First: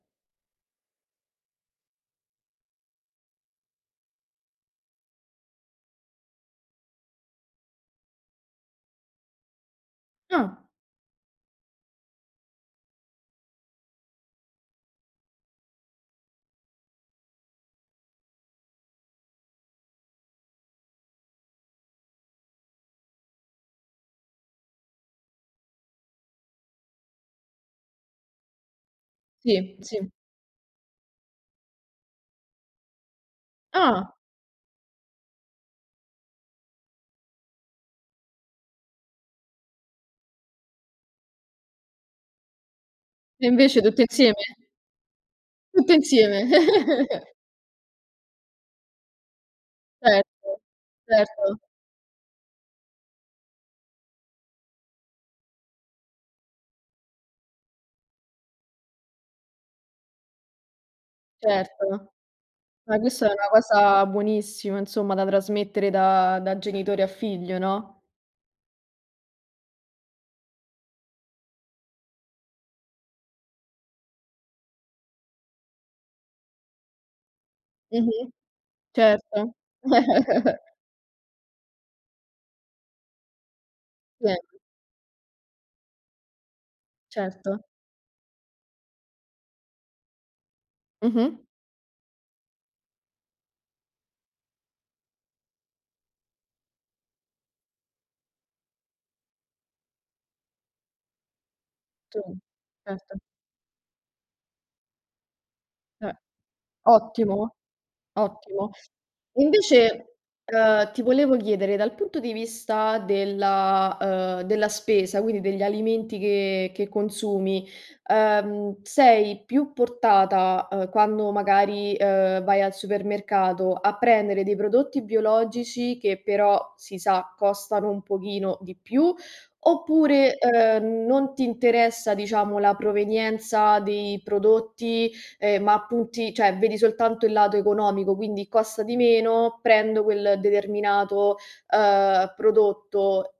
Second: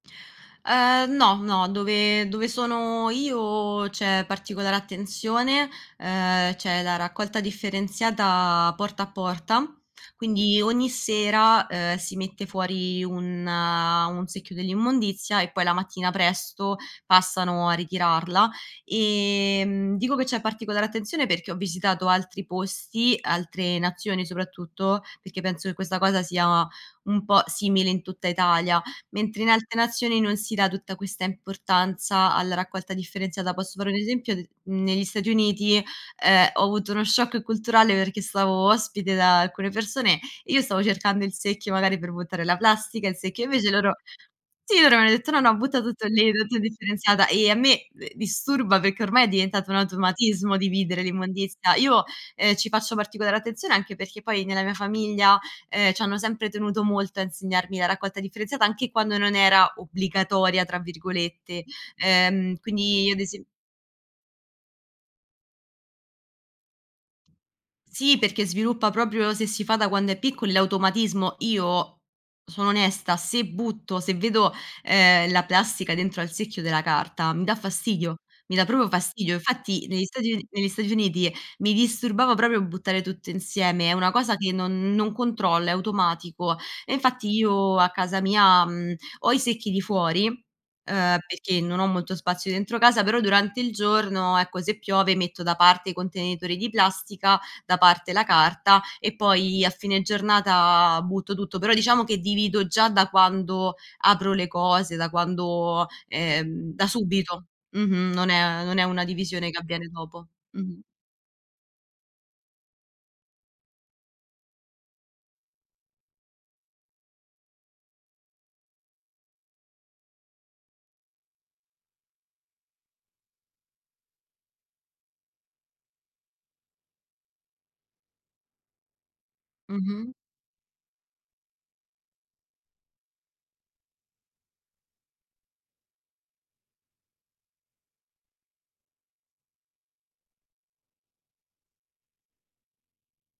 Ehm, no, no, dove dove sono io c'è particolare attenzione, ehm, c'è la raccolta differenziata porta a porta; quindi Ah. ogni sera, ehm, si mette fuori un un secchio dell'immondizia e poi la mattina presto passano a ritirarla. Ehm, dico che c'è particolare attenzione perché ho visitato altri posti, altre nazioni soprattutto, perché penso che questa cosa sia un po' simile in tutta Italia; mentre in Sì, altre sì. nazioni non si dà tutta questa importanza alla raccolta differenziata. Posso fare un Ah. esempio, d negli Stati Uniti, ehm, ho avuto uno shock culturale perché stavo ospite da alcune persone, e io stavo cercando il secchio magari per buttare la plastica, il secchio E invece invece loro tutto insieme? sì, loro mi hanno detto: "No, no, butta Tutte tutto lì, insieme. tutta indifferenziata". Ehm, a me d disturba perché ormai è diventato un Certo, automatismo dividere certo. l'immondizia. Io, ehm, ci faccio particolare attenzione anche perché poi, nella mia famiglia, ehm, c'hanno sempre tenuto molto a insegnarmi la raccolta differenziata anche quando non era "obbligatoria" tra virgolette. Certo. Ehm, Ma quindi ad questa è ese una cosa buonissima insomma, da trasmettere da da genitore a figlio, no? Sì, perché sviluppa proprio, se si fa da quando è piccoli, l'automatismo. Io sono onesta, se butto se vedo, ehm, la plastica dentro al secchio della carta, mi dà fastidio, Mh-mh, mi dà proprio fastidio. certo. Infatti negli Stati Uni negli Stati Uniti mi disturbava proprio buttare tutto insieme, è una cosa che [unintelligible] non non controllo, è automatico. E infatti Certo. io a casa mia, mhmm, ho i secchi di fuori, ehm, Mh-mh. perché non ho molto spazio dentro casa, però durante il giorno, ecco, se piove metto da parte i contenitori di plastica, da parte la carta e poi a fine giornata butto tutto. Però diciamo che [unintelligible] divido già da Certo. quando apro le cose, da quando Eh. ehm, da subito. Ottimo, Mh-mh, non è ottimo. non è una E divisione che avviene invece, dopo. Mh-mh. ehm, ti volevo chiedere, dal punto di vista della uhm, della spesa, quindi degli alimenti che che consumi, ehm, sei più portata, uhm, quando magari, uhm ,vai al supermercato, a prendere dei prodotti biologici che però, si sa, costano un pochino di più, Mh-mh. oppure, ehm, non ti interessa, diciamo, la provenienza dei prodotti, ehm, ma punti cioè, vedi soltanto il lato economico; quindi costa di meno, prendo quel determinato, uhm, prodotto.